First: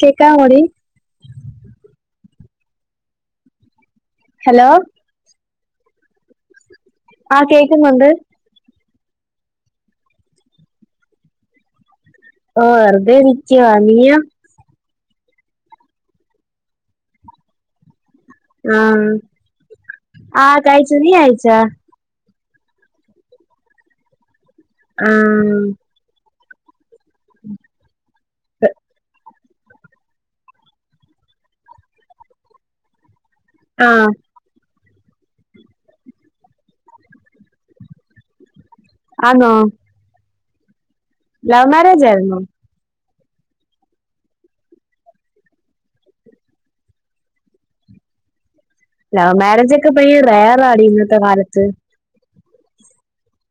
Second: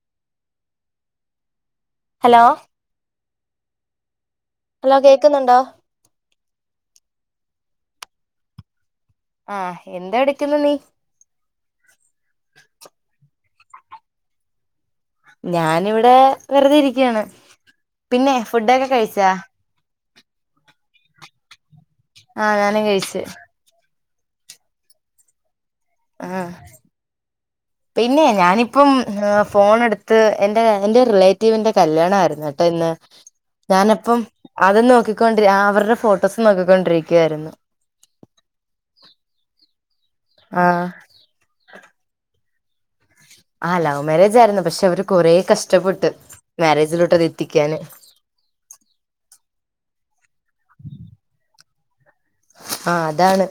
കേക്കാമോ ടീ? Hello hello ഇപ്പ കേക്കുന്നുണ്ടോ? ആഹ് കേക്കുന്നുണ്ട്. ആഹ് ഹെന്താ എട്ക്ക്ന്ന് നീ? ഓഹ് വെറുതെ ഇരിക്ക്യുവാ. നീയോ? ഞാനിവിടെ വെറുതെ ഇരിക്ക്യാണ്. പിന്നെ ഫുഡൊക്കെ കഴിച്ചാ? ആഹ് കഴിച്ചു. നീ കഴിച്ചാ? ആഹ് ഞാനും കഴിച്ച്. ആഹ് ആഹ് പിന്നേ ഞാനിപ്പം ഹാ ഫോണെട് ത്ത് എന്റെ എന്റെ റിലേറ്റീവിന്റെ കല്യാണായിരുന്നു ട്ടോ ഇന്ന്. ആ ഞാനപ്പം, അതും നോക്കിക്കൊണ്ടി അവരുടെ ഫോട്ടോസ് നോക്കിക്കൊണ്ടിരിക്കുവായിരുന്നു. ആന്നോ. ആഹ് ലവ് മാരേജ് ആയിരുന്നോ? ആഹ് ലവ് മാരേജ് ആയിരുന്നു പക്ഷെ അവര് കൊറേ കഷ്ടപ്പെട്ട് മാരേജിലോട്ട് അത് എത്തിക്ക്യാന്. ലവ് മാരേജ് ഒക്കെ പ്പ ഈ റെയറാടി ഇന്നത്തെ കാലത്ത്. ആഹ് അതാണ്.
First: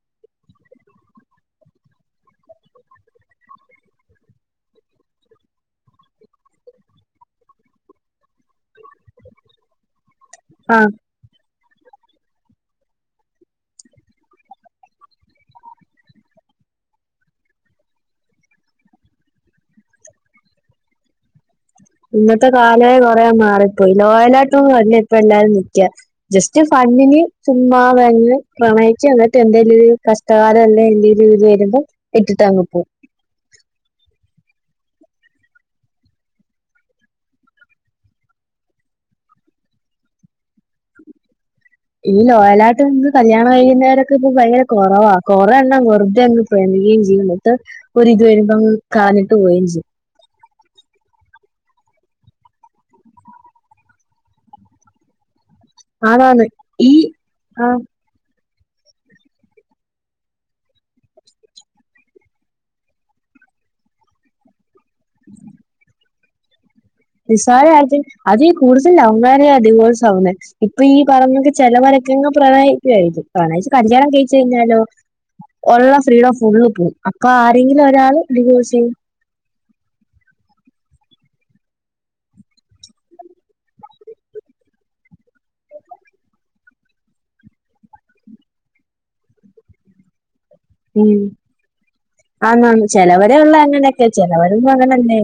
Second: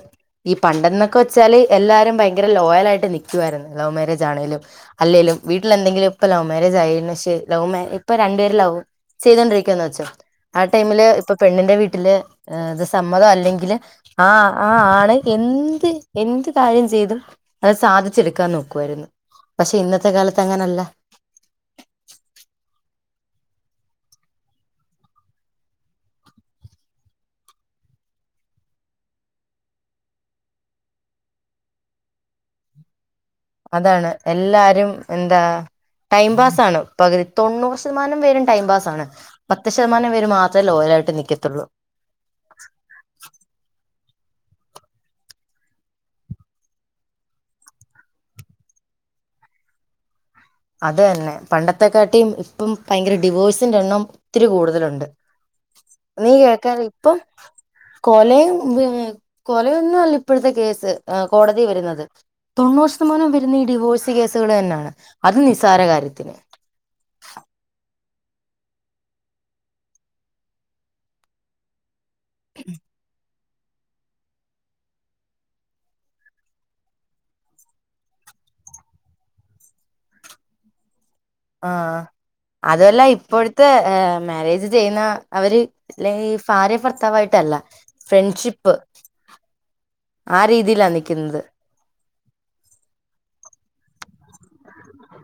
ഈ പണ്ടെന്നൊക്കെ വെച്ചാല് എല്ലാരും ഭയങ്കര ലോയലായിട്ട് നിക്ക്യുവായിരുന്നു. Love marriage ആണെലും. അല്ലേലും. വീട്ടിലെന്തെങ്കിലും ഇപ്പ ലവ് മാരേജ് ആയിണ്, പക്ഷെ ലവ് മേ ഇപ്പൊ രണ്ട് പേരും ലവ് ചെയ്തോണ്ടിരിക്കുവാന്ന് വെച്ചോ. ആ ടൈമില് ഇപ്പ പെണ്ണിന്റെ വീട്ടില് ഏഹ് ഇത് സമ്മത അല്ലെ ങ്കില് ആ ആ ആണ് എന്ത് എന്ത് കാര്യം ചെയ്തും, അത് സാധിച്ചെടുക്കാൻ നോക്കുവായിരുന്നു, പക്ഷെ ഇന്നത്തെ കാലത്ത് അങ്ങനല്ല. ഇന്നത്തെ കാലേ കൊറേ മാറിപ്പോയി ലോയലായിട്ടൊന്നും അല്ല ഇപ്പ എല്ലാരും നിക്ക. ജസ്റ്റ് ഫണ്ണിന് ചുമ്മാ വന്ന് പ്രണയിച്ച് എന്നിട്ട് എന്തെലും പ്രശ് [unintelligible] ഇത് വരുമ്പോ ഇട്ടിട്ടങ്ങ് പോവും. അതാണ് എല്ലാരും എന്താ ടൈം പാസ് ആണ് പകുതി തൊണ്ണൂറ് ശതമാനം പേരും ടൈം പാസ് ആണ് പത്ത് ശതമാനം പേര് മാത്രേ ലോയലായിട്ട് നിൽക്കത്തുള്ളൂ ഈ ലോയലായിട്ട് നിന്ന് കല്യാണം കഴിക്കുന്നവരൊക്കെ ഇപ്പം ഭയങ്കര കൊറവാ കൊറെ എണ്ണം വെറുതെ അങ്ങ് പിണങ്ങിയും ചെയ്യും എന്നിട്ട് ഒരിത് വരുമ്പോ അങ്ങ് കളഞ്ഞിട്ട് പോകയും ചെയ്യും അത് തന്നെ പണ്ടത്തെക്കാട്ടീ ഇപ്പം ഭയങ്കര ഡിവോഴ്സിന്റെ എണ്ണം ഒത്തിരി കൂടുതലുണ്ട് നീ ആണാണ് കേൾക്കാൻ ഈ ഇപ്പം ആഹ് കൊലയും പിന്നെ കൊലയൊന്നും അല്ല ഇപ്പോഴത്തെ കേസ് ആ കോടതി വരുന്നത് തൊണ്ണൂറ് ശതമാനോം വരുന്ന ഈ ഡിവോഴ്സ് കേസുകൾ തന്നെയാണ് അതും നിസ്സാര കാര്യത്തിന് നിസാര കാര്യത്തിൽ അതീ കൂടുതൽ ലവ് മാര്യേജാ ഡിവോഴ്സ് ആവുന്നേ ഇപ്പൊ ഈ പറയിന്നകണക്കു ചെലവരൊക്കെ അങ്ങ് പ്രണയിക്കുവായിരിക്കും പ്രണയിച്ച് കല്യാണം കഴിച്ച് കഴിഞ്ഞാലോ ഒള്ള ഫ്രീടോം ഫുള്ള് പോകും അപ്പൊ ആരെങ്കിലും ഒരാൾ ഡിവോഴ്സ് ചെയ്യും ആഹ് അതുമല്ല ഇപ്പോഴത്തെ ഏഹ് മാരേജ് ചെയ്യുന്ന അവര് അല്ലെങ്കി ഈ ഭാര്യയും ഭർത്താവുമായിട്ടല്ല ഫ്രണ്ട്ഷിപ്പ് ആ രീതി ഉം ആന്ന് ആന്ന് ചിലവരെ ഉള്ളേ അങ്ങനൊക്കെ ചിലവരൊന്നും അങ്ങനല്ലേ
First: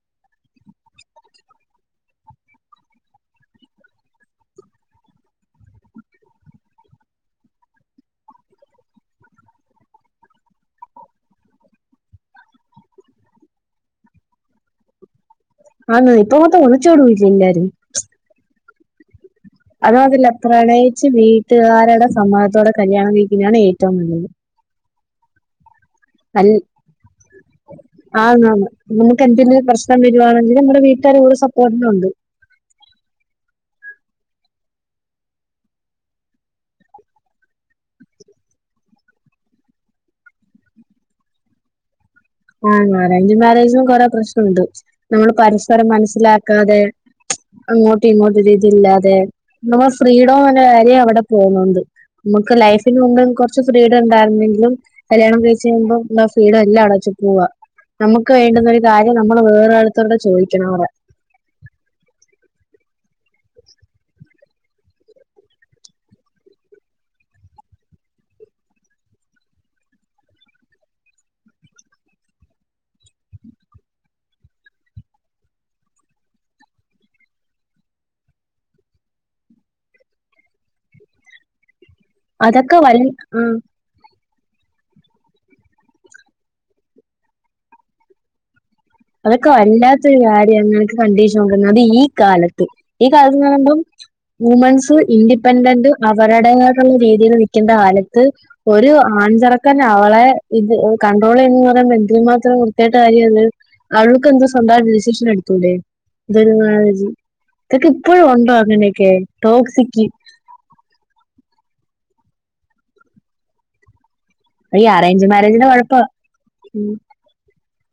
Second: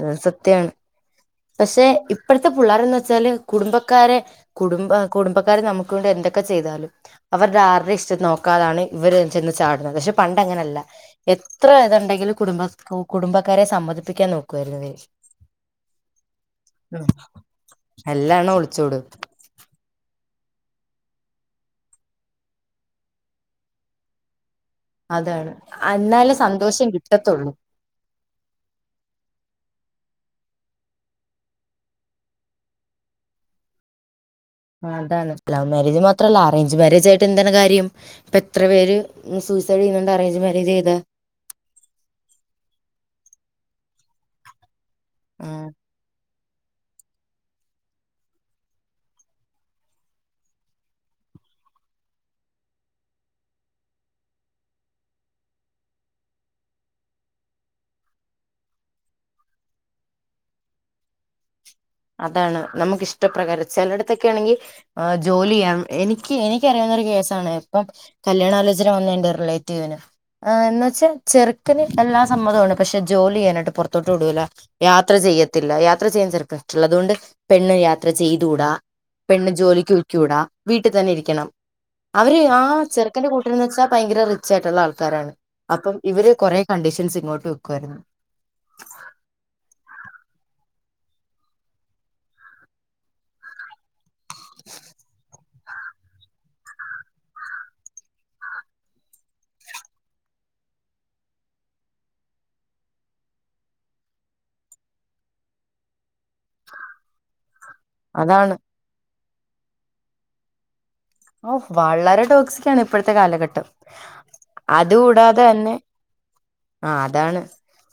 അത് സത്യാണ് പക്ഷെ ഇപ്പഴത്തെ പുള്ളാരെന്ന് വെച്ചാല് കുടുംബക്കാരെ കുടുംബ കുടുംബക്കാര് നമുക്ക് വേണ്ടി എന്തൊക്കെ ചെയ്താലും അവരുടെ ആരുടേം ഇഷ്ടം നോക്കാതാണ് ഇവര് ചെന്ന് ചാടുന്നത് പക്ഷെ പണ്ടങ്ങനല്ല എത്ര ഇതുണ്ടെങ്കിലും കുടുംബ കുടുംബക്കാരെ സമ്മതിപ്പിക്കാൻ നോക്കുവായിരുന്നു ഇവര് ആന്ന്‌ ഇപ്പം വന്ന് ഒളിച്ചോടുവല്ലേ എല്ലാരും എല്ലാ എണ്ണവും ഒളിച്ചോടും അതോ അതില്ല പ്രണയിച്ച് വീട്ടുകാരടെ സമ്മതത്തോടെ കല്യാണം കഴിക്കുന്നയാണ് ഏറ്റവും നല്ലത് അതാണ് അന്നാലേ സന്തോഷം കിട്ടത്തൊള്ളൂ ആന്ന്‌ ആന്ന് നമുക്ക് എന്തെങ്കിലും പ്രശ്നം വരുവാണെങ്കിൽ നമ്മടെ വീട്ടുകാരും കൂടെ സപ്പോർട്ടിന് ഒണ്ട് അതാണ് ലവ് മാരേജ് മാത്രല്ല അറേഞ്ച് മാരേജ് ആയിട്ട് എന്താണ് കാര്യം ഇപ്പൊ എത്ര പേര് സൂയിസൈഡ് ചെയ്യുന്നുണ്ട് അറേഞ്ച് മാരേജ് ചെയ്ത ആന്ന്‌ അറേഞ്ച് മാരേജിനും കൊറെ പ്രശ്നം ഉണ്ട് നമ്മൾ പരസ്പരം മനസ്സിലാക്കാതെ അങ്ങോട്ടും ഇങ്ങോട്ടും ഒരിതില്ലാതെ നമ്മുടെ ഫ്രീഡോ എന്ന കാര്യം അവിടെ പോന്നുണ്ട് നമുക്ക് ലൈഫിന് മുൻപ് കൊറച്ച് ഫ്രീഡം ഉണ്ടായിരുന്നെങ്കിലും കല്യാണം കഴിച്ച് കഴിയുമ്പോ ല്ലാ ഫ്രീഡം എല്ലാം അവിടെവെച്ചു പോവാ നമ്മുക്ക് വേണ്ടുന്ന ഒരു കാര്യം നമ്മള് വേറൊടുത്തരുടെ ചോദിക്കണം അവടെ അതാണ് നമുക്കിഷ്ടപ്രകാരം ചിലടത്തൊക്കെ ആണെങ്കി ആഹ് ജോലി ചെയ്യാം എനിക്ക് എനിക്കറിയാവുന്ന ഒരു കേസാണ് ഇപ്പം കല്യാണ ആലോചന വന്നെന്റെ റിലേറ്റീവിന് ആഹ് എന്ന് വച്ചാ ചെറുക്കന് എല്ലാം സമ്മതമാണ് പക്ഷെ ജോലി ചെയ്യാനായിട്ട് പൊറത്തോട്ട് വിടൂല്ല യാത്ര ചെയ്യത്തില്ല യാത്ര ചെയ്യും ചെറുക്കൻ തുള്ളത്കൊണ്ട് പെണ്ണ് യാത്ര ചെയ്തൂടാ പെണ്ണ് ജോലിക്ക് പൊ യ്കൂടാ വീട്ടിൽ തന്നെ ഇരിക്കണം അവര് ആഹ് അതൊക്കെ വൽ ചെറുക്കന്റെ ആഹ് കൂട്ടരന്ന് വെച്ചാ ഭയങ്കര റിച്ച് ആയിട്ടുള്ള ആൾക്കാരാണ് അപ്പം ഇവര് കുറെ കണ്ടീഷൻസ് ഇങ്ങോട്ട് വെക്കുവാരുന്നു അതൊക്കെ വല്ലാത്തൊരു കാര്യം അങ്ങനക്ക് കണ്ടീഷൻ വക്കുന്നത് അത് ഈ കാലത്ത് ഈ കാലത്ത് ന്ന്‌ പളമ്പം വുമൻസ് ഇൻഡിപെൻഡന്റ് അവരുടതായിട്ടുള്ള രീതിയിൽ നിൽക്കണ്ട കാലത്ത് ഒരു ആൺചെറുക്കൻ അവളെ ഇത് കണ്ടട്രോൾ ചെയ്യുന്നന്ന് പറയുമ്പോ എന്തിര് മാത്രം മാത്രം വൃത്തികെട്ട കാര്യമാ അത് അവൾക്ക് എന്ത സ്വന്തം ആയിട്ട് ഡിസിഷൻ എടുത്തൂടെ ഇത് ഒരുമാതിരി ഇതൊക്കെ ഇപ്പഴും ഉണ്ടോ അതാണ് അങ്ങനെയൊക്കെ ടോക്സിക്ക് ഓഹ് വളരെ ടോക്സിക് ആണ് ഇപ്പഴത്തെ കാലഘട്ടം ഈ അത് അറേഞ്ച് കൂടാതെ മാരേജിന്റെ തന്നെ കുഴപ്പാ ഉം ആഹ് അതാണ്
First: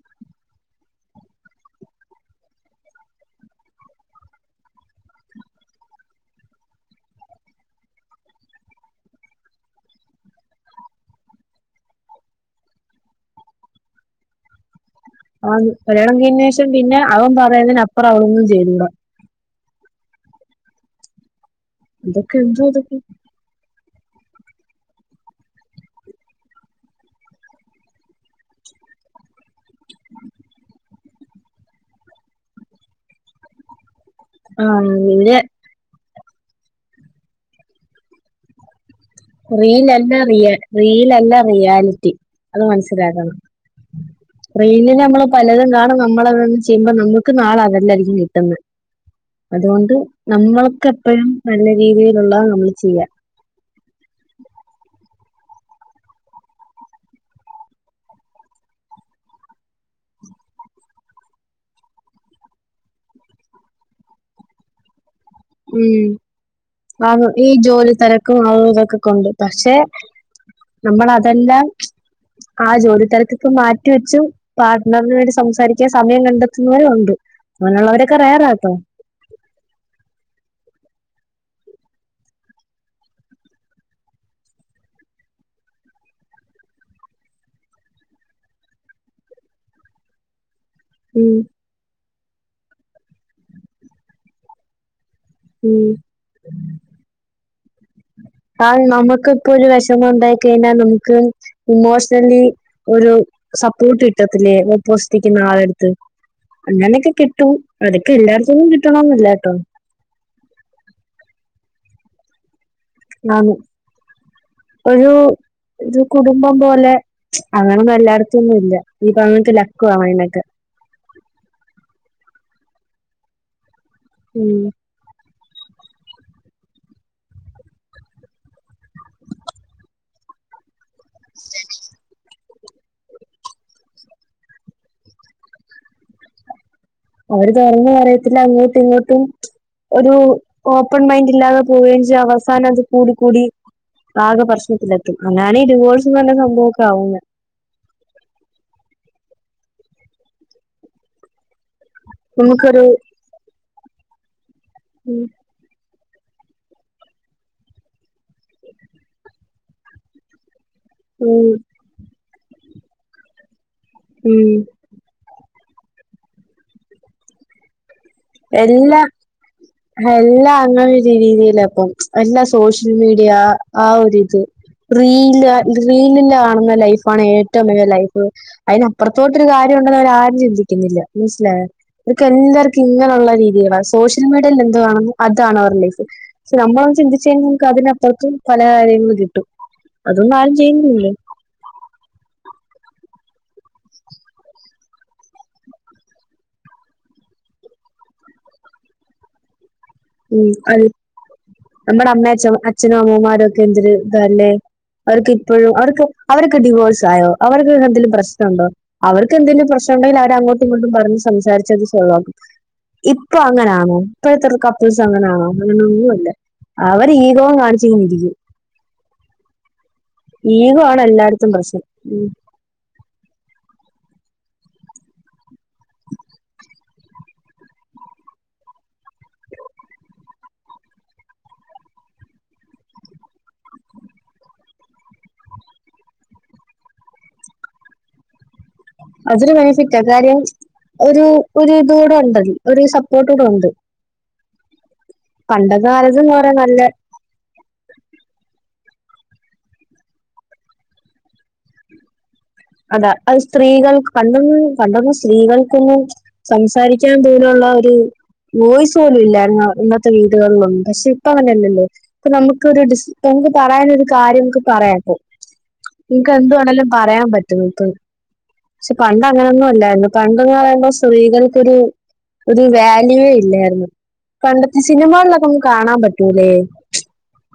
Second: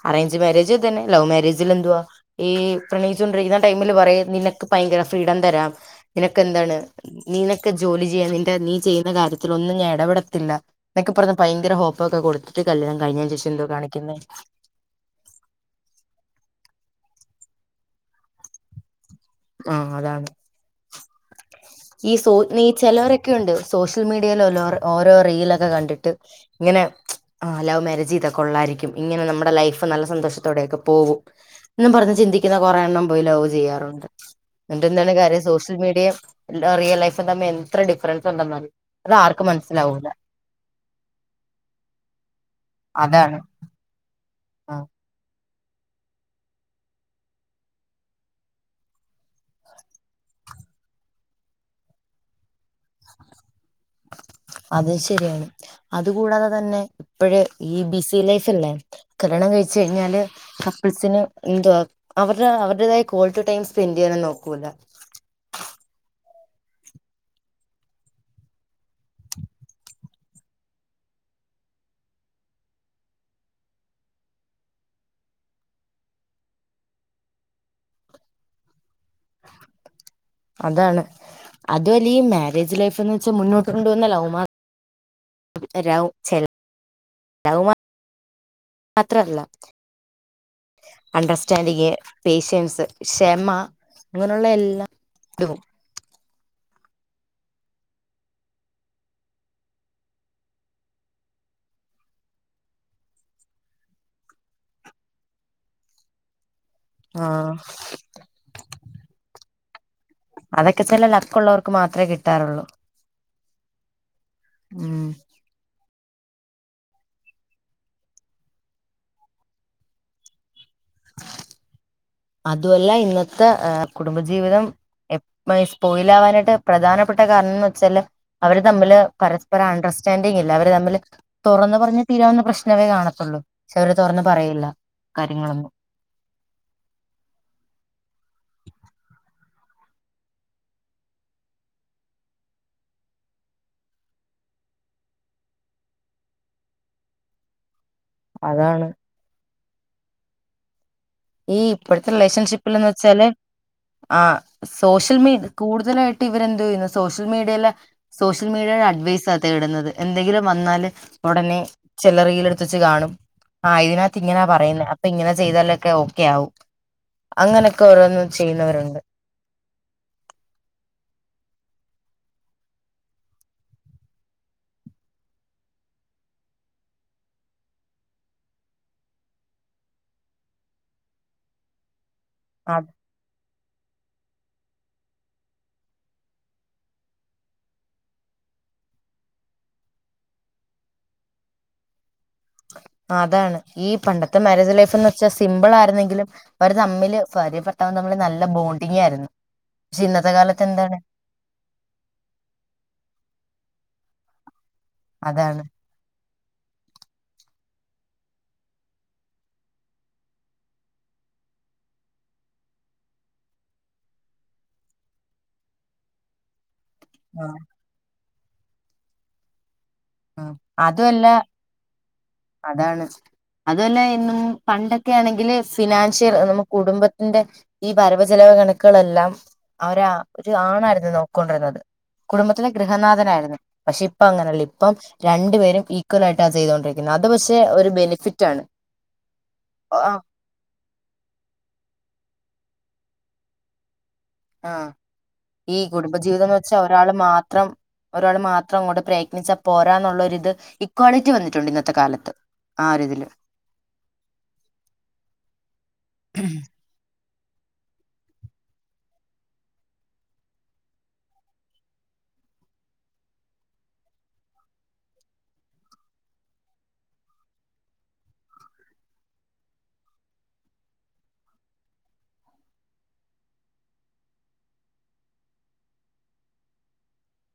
അറേഞ്ച് മാരേജും ഇത് തന്നെ ലവ് മാരെജിൽ എന്തുവാ ഈ പ്രണയിച്ചു കൊണ്ടരിക്കുന്ന ടൈമില് പറയും നിനക്ക് ഭയങ്കര ഫ്രീഡം തരാം നിനക്ക് എന്താണ് നിനക്ക് ജോലി ചെയ്യാം നിന്റെ നീ ചെയ്യുന്ന കാര്യത്തിൽ ഒന്നും ഞാൻ എടപെടത്തില്ല, എന്തൊക്കെ പറഞ്ഞ ഭയങ്കര ഹോപ്പ് ഒക്കെ കൊടുത്തിട്ട് കല്യാണം കഴിഞ്ഞതിന് ശേഷം എന്തോ കാണിക്കുന്നെ? ആഹ് കല്യാണം കഴിഞ്ഞതിന് ശേഷം പിന്നെ അവൻ പറയുന്നതിനപ്പുറം അവളൊന്നും ചെയ്തൂടാ ആഹ് അതാണ് ഈ സോ ഇതൊക്കെ എന്തോ ഈ ഇതൊക്കെ ചെലോരൊക്കെ ക്ക്യോണ്ട് സോഷ്യൽ മീഡിയൽ ഓരോ റീലൊക്കെ കണ്ടിട്ട് ഇങ്ങനെ ആഹ് ലൗ മാരേജ് ചെയ്ത കൊള്ളായിരിക്കും ഇങ്ങനെ നമ്മുടെ ലൈഫ് നല്ല സന്തോഷത്തോടെയൊക്കെ പോവും എന്ന് പറഞ്ഞ് ചിന്തിക്കുന്ന കുറെ എണ്ണം പോയി ലൗവ് ചെയ്യാറുണ്ട് ആ എന്നിട്ട് എന്താണ് ഇവര് കാര്യം സോഷ്യൽ മീഡിയ റിയൽ ലൈഫും തമ്മിൽ എത്ര ഡിഫറൻസ് ഉണ്ടെന്ന് അറിയോ? റീൽ അല്ല റിയൽ റീലല്ല റിയാലിറ്റി അത് മനസ്സിലാക്കണം അതാണ് ആ റീലില് നമ്മൾ പലതും കാണും നമ്മളതൊന്ന് ചെയ്യുമ്പോ നമ്മുക്ക് നാളെ അതല്ലായിരിക്കും കിട്ടുന്നത് അതുകൊണ്ട് നമ്മൾക്ക് എപ്പഴും നല്ല രീതിയിലുള്ള നമ്മൾ ചെയ്യാ അത് ശെരിയാണ് അതുകൂടാതെ തന്നെ ഇപ്പഴ ഈ ബിസി ലൈഫല്ലേ കല്യാണം കഴിച്ച് കഴിഞ്ഞാല് കപ്പിൾസിന് എന്തുവാ അവരുടെ അവരുടേതായ കോൾ ടു ടൈം സ്പെൻഡ് ചെയ്യാനും നോക്കൂല ഉം ആഹ് ഈ ജോലി തെരക്കും അതും അതും ഇതൊക്കെ കൊണ്ട് പക്ഷെ നമ്മൾ അതെല്ലാ ആ ജോലി തെരക്കൊക്കെ മാറ്റി വെച്ചു പാർട്ണറിന് വേണ്ടി സംസാരിക്കാൻ സമയം കണ്ടെത്തുന്നവരും ഉണ്ട് അങ്ങനെയുള്ളവരൊക്കെ റയറാട്ടോ അതാണ് അതും അല്ല ഈ മാരേജ് ലൈഫ് എന്ന് വെച്ചാൽ മുന്നോട്ട് കൊണ്ടോവുന്ന ലൗമാ [unintelligible] മാത്രല്ല ഉം അണ്ടർസ്റ്റാൻഡിങ് പേഷ്യൻസ് ക്ഷമ ഇങ്ങനെയുള്ള എല്ലാ ഇതും ഉം ആഹ് നമുക്ക് ഒക്കെ ഒരു വിഷമം ഉണ്ടായി കഴിഞ്ഞാൽ നമുക്ക് ഇമോഷണലി ഒരു സപ്പോർട്ട് കിട്ടത്തില്ലേ ഓപ്പോസിറ്റ് നിൽക്കുന്ന ആളെടുത്ത് അങ്ങനെയൊക്കെ കിട്ടും ആഹ് അതൊക്കെ എല്ലാട്ത്ത്ന്നും കിട്ടണന്നില്ല കേട്ടോ അതൊക്കെ ചില ലക്ക് ഉള്ളവർക്ക് മാത്രേ കിട്ടാറുള്ളൂ, ആന്ന് ഉം ഒരു ഒരു കുടുംബം പോലെ അങ്ങനൊന്നും എല്ലാട്തൊന്നും ഇല്ല ഇനിപ്പ അങ്ങൻത്തെ ലക്കുവാ വേണ്ടത് അതു അല്ല ഇന്നത്തെ ഏഹ് ഉം കുടുംബജീവിതം എപ് സ്പോയിലാവാനായിട്ട് പ്രധാനപ്പെട്ട കാരണംന്ന് വെച്ചാല് അവര് തമ്മില് പരസ്പരം അണ്ടർസ്റ്റാൻഡിങ് ഇല്ല അവര് തമ്മില് തൊറന്ന് പറഞ്ഞ തീരാവുന്ന പ്രശ്നമേ കാണത്തുള്ളൂ പക്ഷെ അവര് തുറന്ന് പറയില്ല കാര്യങ്ങളൊന്നും ഓര് തുറന്ന് പറയത്തില്ല അങ്ങോട്ടും ഇങ്ങോട്ടും ഒരു ഓപ്പൺ മൈൻഡ് ഇല്ലാതെ പോകേം ചെയ് അവസാനം അത് കൂടി കൂടി ആകെ പ്രശ്നത്തിലെത്തും അങ്ങനാണ് ഈ ഡിവോഴ്സും പറഞ്ഞ സംഭവൊക്കെ ആവും അതാണ് ഈ ഇപ്പഴത്തെ നമുക്കൊരു റിലേഷൻഷിപ്പിൽന്ന് വെച്ചാല് ആഹ് സോഷ്യൽ ഉം മീ കൂടുതലായിട്ട് ഇവരെന്തൊയ്യുന്നെ സോഷ്യൽ മീഡിയയിലെ സോഷ്യൽ മീഡിയയുടെ അഡ്വൈസ തേടുന്നത് എന്തെങ്കിലും വന്നാല് ഉടനെ ചിലറിൽ എടുത്തച്ച് കാണും ആഹ് തിനെ റ്റ്ങ്ങനാ ഉം പറയുന്ന അപ്പൊ ഇങ്ങനെ ചെയ്താലൊക്കെ ഓക്കെ ആവും അങ്ങനൊക്കെ ഓരോന്ന്, എല്ലാ, എല്ലാ അങ്ങനെ ഒരു രീതിയിലാപ്പം എല്ലാ സോഷ്യൽ മീഡിയ ആഹ് ആഹ് ഒരിത്, റീല റീലില് കാണുന്ന ലൈഫാണ് ഏറ്റവും വല്യ ലൈഫ്, അയ്നപ്പുറത്തോട്ടൊരു കാര്യം ഉണ്ടെന്ന് അവരാരും ചിന്തിക്കുന്നില്ല മനസ്സിലായോ അവർക്ക് എല്ലാർക്കും അത് ഇങ്ങനെ, ള്ള രീതി സോഷ്യൽ മീഡിയയിൽ എന്തുആണ് അതാണ് അവരെ ലൈഫ്, ഷേ നമ്മളന്ന് ചിന്തിച്ച കഴിഞ്ഞ നമക്ക് അതിനപ്പുറത്തും പല കാര്യങ്ങൾ കിട്ടും അതൊന്നും ആരും ചെയ്യുന്നില്ലേലോ? അതാണ്, ഈ പണ്ടത്തെ മാരേജ് ലൈഫ് എന്നെച്ചാൽ സിംമ്പിൾ ആയിരുന്നെങ്കിലും, അവര് തമ്മില് ഫാര്യഭർതാവ് തമ്മില് നല്ല ബോണ്ടിങ് ആയിരുന്നു, പക്ഷെ ഇന്നത്തെ ഉം കാലത്ത് അൽ എന്താണ് നമ്മടെ അമ്മ അച്ഛനും അമ്മമാരും ഒക്കെ എന്തൊര് ഇതാല്ലേ അവർക്ക് അതാണ് ഇപ്പഴും അവരൊക്കെ അവരൊക്കെ ക ഡിവോഴ്സ് ആയോ അവർക്കൊക്കെ എന്തലും പ്രശ്നണ്ടോ അവർക്ക് എന്തെങ്കിലും പ്രശ്നം ഉണ്ടെങ്കിൽ അവര് അങ്ങോട്ടും ഇങ്ങോട്ടും പറഞ്ഞ് സംസാരിച്ച് അത് സോൾവാക്കും ഇപ്പൊ അങ്ങനെയാണോ ഇപ്പോഴത്തെള്ള കപ്പിൾസ് അങ്ങനെയാണോ അങ്ങനെയൊന്നുല്ല അവര് ഈഗോ ആ കാണി ച് കൊണ്ടിരിക്കും ആ ഈഗോ ആണ് അതുമല്ല എല്ലായിടത്തും പ്രശ്നം ഉം അതാണ് അതുലെ ഇന്നും പണ്ടൊക്കെ ആണെങ്കില് ഫിനാൻഷ്യൽ കുടുംബത്തിന്റെ ഈ വരവ്ചിലവ് കണക്കുകളെല്ലാം അവരെ ഒരു ആണായിരുന്നു നോക്കോണ്ടിരുന്നത് കുടുംബത്തിലെ ഗൃഹനാഥനായിയിരുന്നു പക്ഷെ ഇപ്പ അങ്ങനെയല്ല ഇപ്പം രണ്ടുപേരും ഈക്വലായിട്ട ചെയ്തൊണ്ടി ഇന്നാതെ പക്ഷെ ഒരു ബെനിഫിറ്റ് ആണ് അതൊരു ബെനിഫിറ്റാ കാര്യം ഒരു ഒരു ഇതൂടെണ്ട് ഒരു സപ്പോർട്ട് ക്കെ ഉണ്ട് ആഹ് ഈ പണ്ടത്തെ കുടുംബ കാലത്ത് ജീവിതം എന്ന് പറയാൻ നല്ല വെച്ചാ ഒരാള് മാത്രം ഒരാള് മാത്രം അങ്ങോട്ട് പ്രയത്നിച്ചാൽ പോരാന്നുള്ളൊരു ഇത് ഇക്വാളിറ്റി വന്നിട്ടുണ്ട് ഇന്നത്തെ കാലത്ത് ആ അതാ ഒരിതില് അത് സ്ത്രീകൾക്ക് പണ്ടൊന്നും പണ്ടൊന്നും സ്ത്രീകൾക്കൊന്നും സംസാരി ക്ക്യാൻ ദൂരൊള്ള ഒരു വോയിസ് പോലും ഇല്ലാ ഇന്നത്തെ വീടുകളിലൊന്നും പക്ഷെ ഇപ്പം അങ്ങനെയല്ലല്ലേ ഇപ്പൊ നമുക്ക് ഒരു ഡിസ് നമുക്ക് പറയാന് ഒരു കാര്യം നമുക്ക് പറയാം ഇപ്പൊ നിങക്ക് എന്തുവാണേല്ലും പറയാൻ പറ്റും ഇപ്പം പക്ഷെ പണ്ട് അങ്ങനൊന്നും അല്ലായിരുന്നു പണ്ടെന്ന് പറയുമ്പോ സ്ത്രീകൾക്കൊരു ഒരു വാല്യുവേ ഇല്ലായിരുന്നു പണ്ടത്തെ സിനിമകളിലൊക്കെ നമുക്ക് കാണാൻ പറ്റൂല്ലേ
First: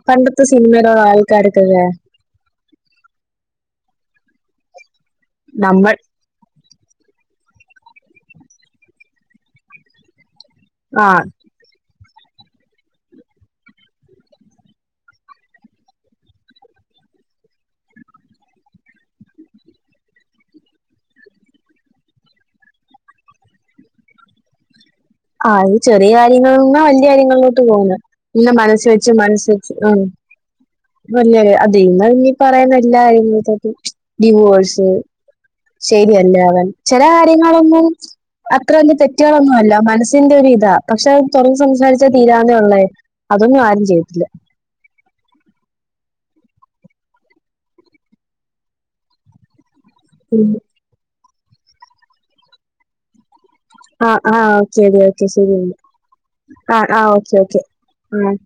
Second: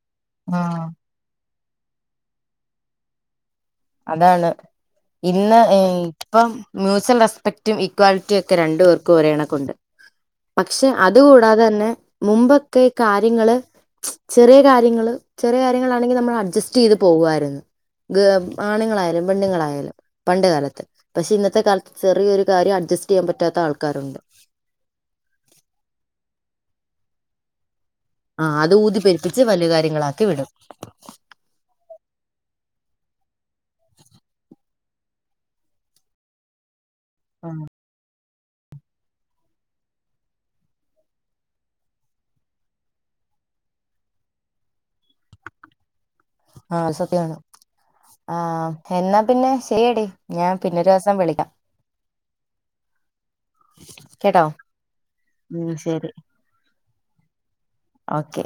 പണ്ടത്തെ സിനിമറോ ആൾക്കാരൊക്കെല്ലേ അതാണ് ഇന്ന് ഈ നമ്മൾ ഇപ്പം മ്യൂച്വൽ റെസ്പെക്ടും ഈക്വാലിറ്റിയും ഒക്കെ രണ്ടു പേർക്കും ഒരേകണക്കുണ്ട് പക്ഷെ ആ അതുകൂടാതെ തന്നെ മുമ്പൊക്കെ കാര്യങ്ങള് ചെറിയ കാര്യങ്ങള് ചെറിയ കാര്യങ്ങളാണെങ്കിൽ നമ്മൾ അഡ്ജസ്റ്റയ്ത് പോകുവായിരുന്നു ആണുങ്ങളാലും പെണ്ണുങ്ങളായാലും പണ്ട് കാലത്ത് പക്ഷെ ഇന്നത്തെ കാലത്ത് ചെറിയൊരു കാര്യം അഡ്ജസ്റ്റയ്യാൻ പറ്റാത്ത ആൾക്കാരുണ്ട് അഹ് ചെറിയ കാര്യങ്ങളാന്ന് വല്യ കാര്യങ്ങളിലോട്ട് പോകുന്നത് ആ ഇന്ന അത് മനസ്സ് ഊതി വെച്ച പെരുപ്പിച്ച് മനസ്സ് വലിയ വെച്ച് ഉം കാര്യങ്ങളാക്കി വിടും വല്ല അതീന്നാ ഞ് പറയുന്ന എല്ലാ [unintelligible] ഡിവോഴ്സ് ശരിയല്ല അവൻ ചെല കാര്യങ്ങളൊന്നും അത്ര വല്യ തെറ്റുകളൊന്നു അല്ല മനസ് ന്റെ ഒരു ഇതാ പക്ഷെ അത് തുറന്ന് സംസാരിചാൽ തീരവുന്നതേ ഉള്ളായിരുന്നു അതൊന്നും ആരും ചെയ്തില്ല ആ സത്യമാണ് ആ എന്നാ പിന്നെ ശെരിയടി ഉം ഞാൻ പിന്നെരു ദിവസം വിളിക്കാം ആഹ കേട്ടോ ആഹ ശരിഓക്കെ ഉം ശരിയെന്ന ശരി ആഹ ആഹ ഓക്കെ ഓക്കെ ആ ഓക്കെ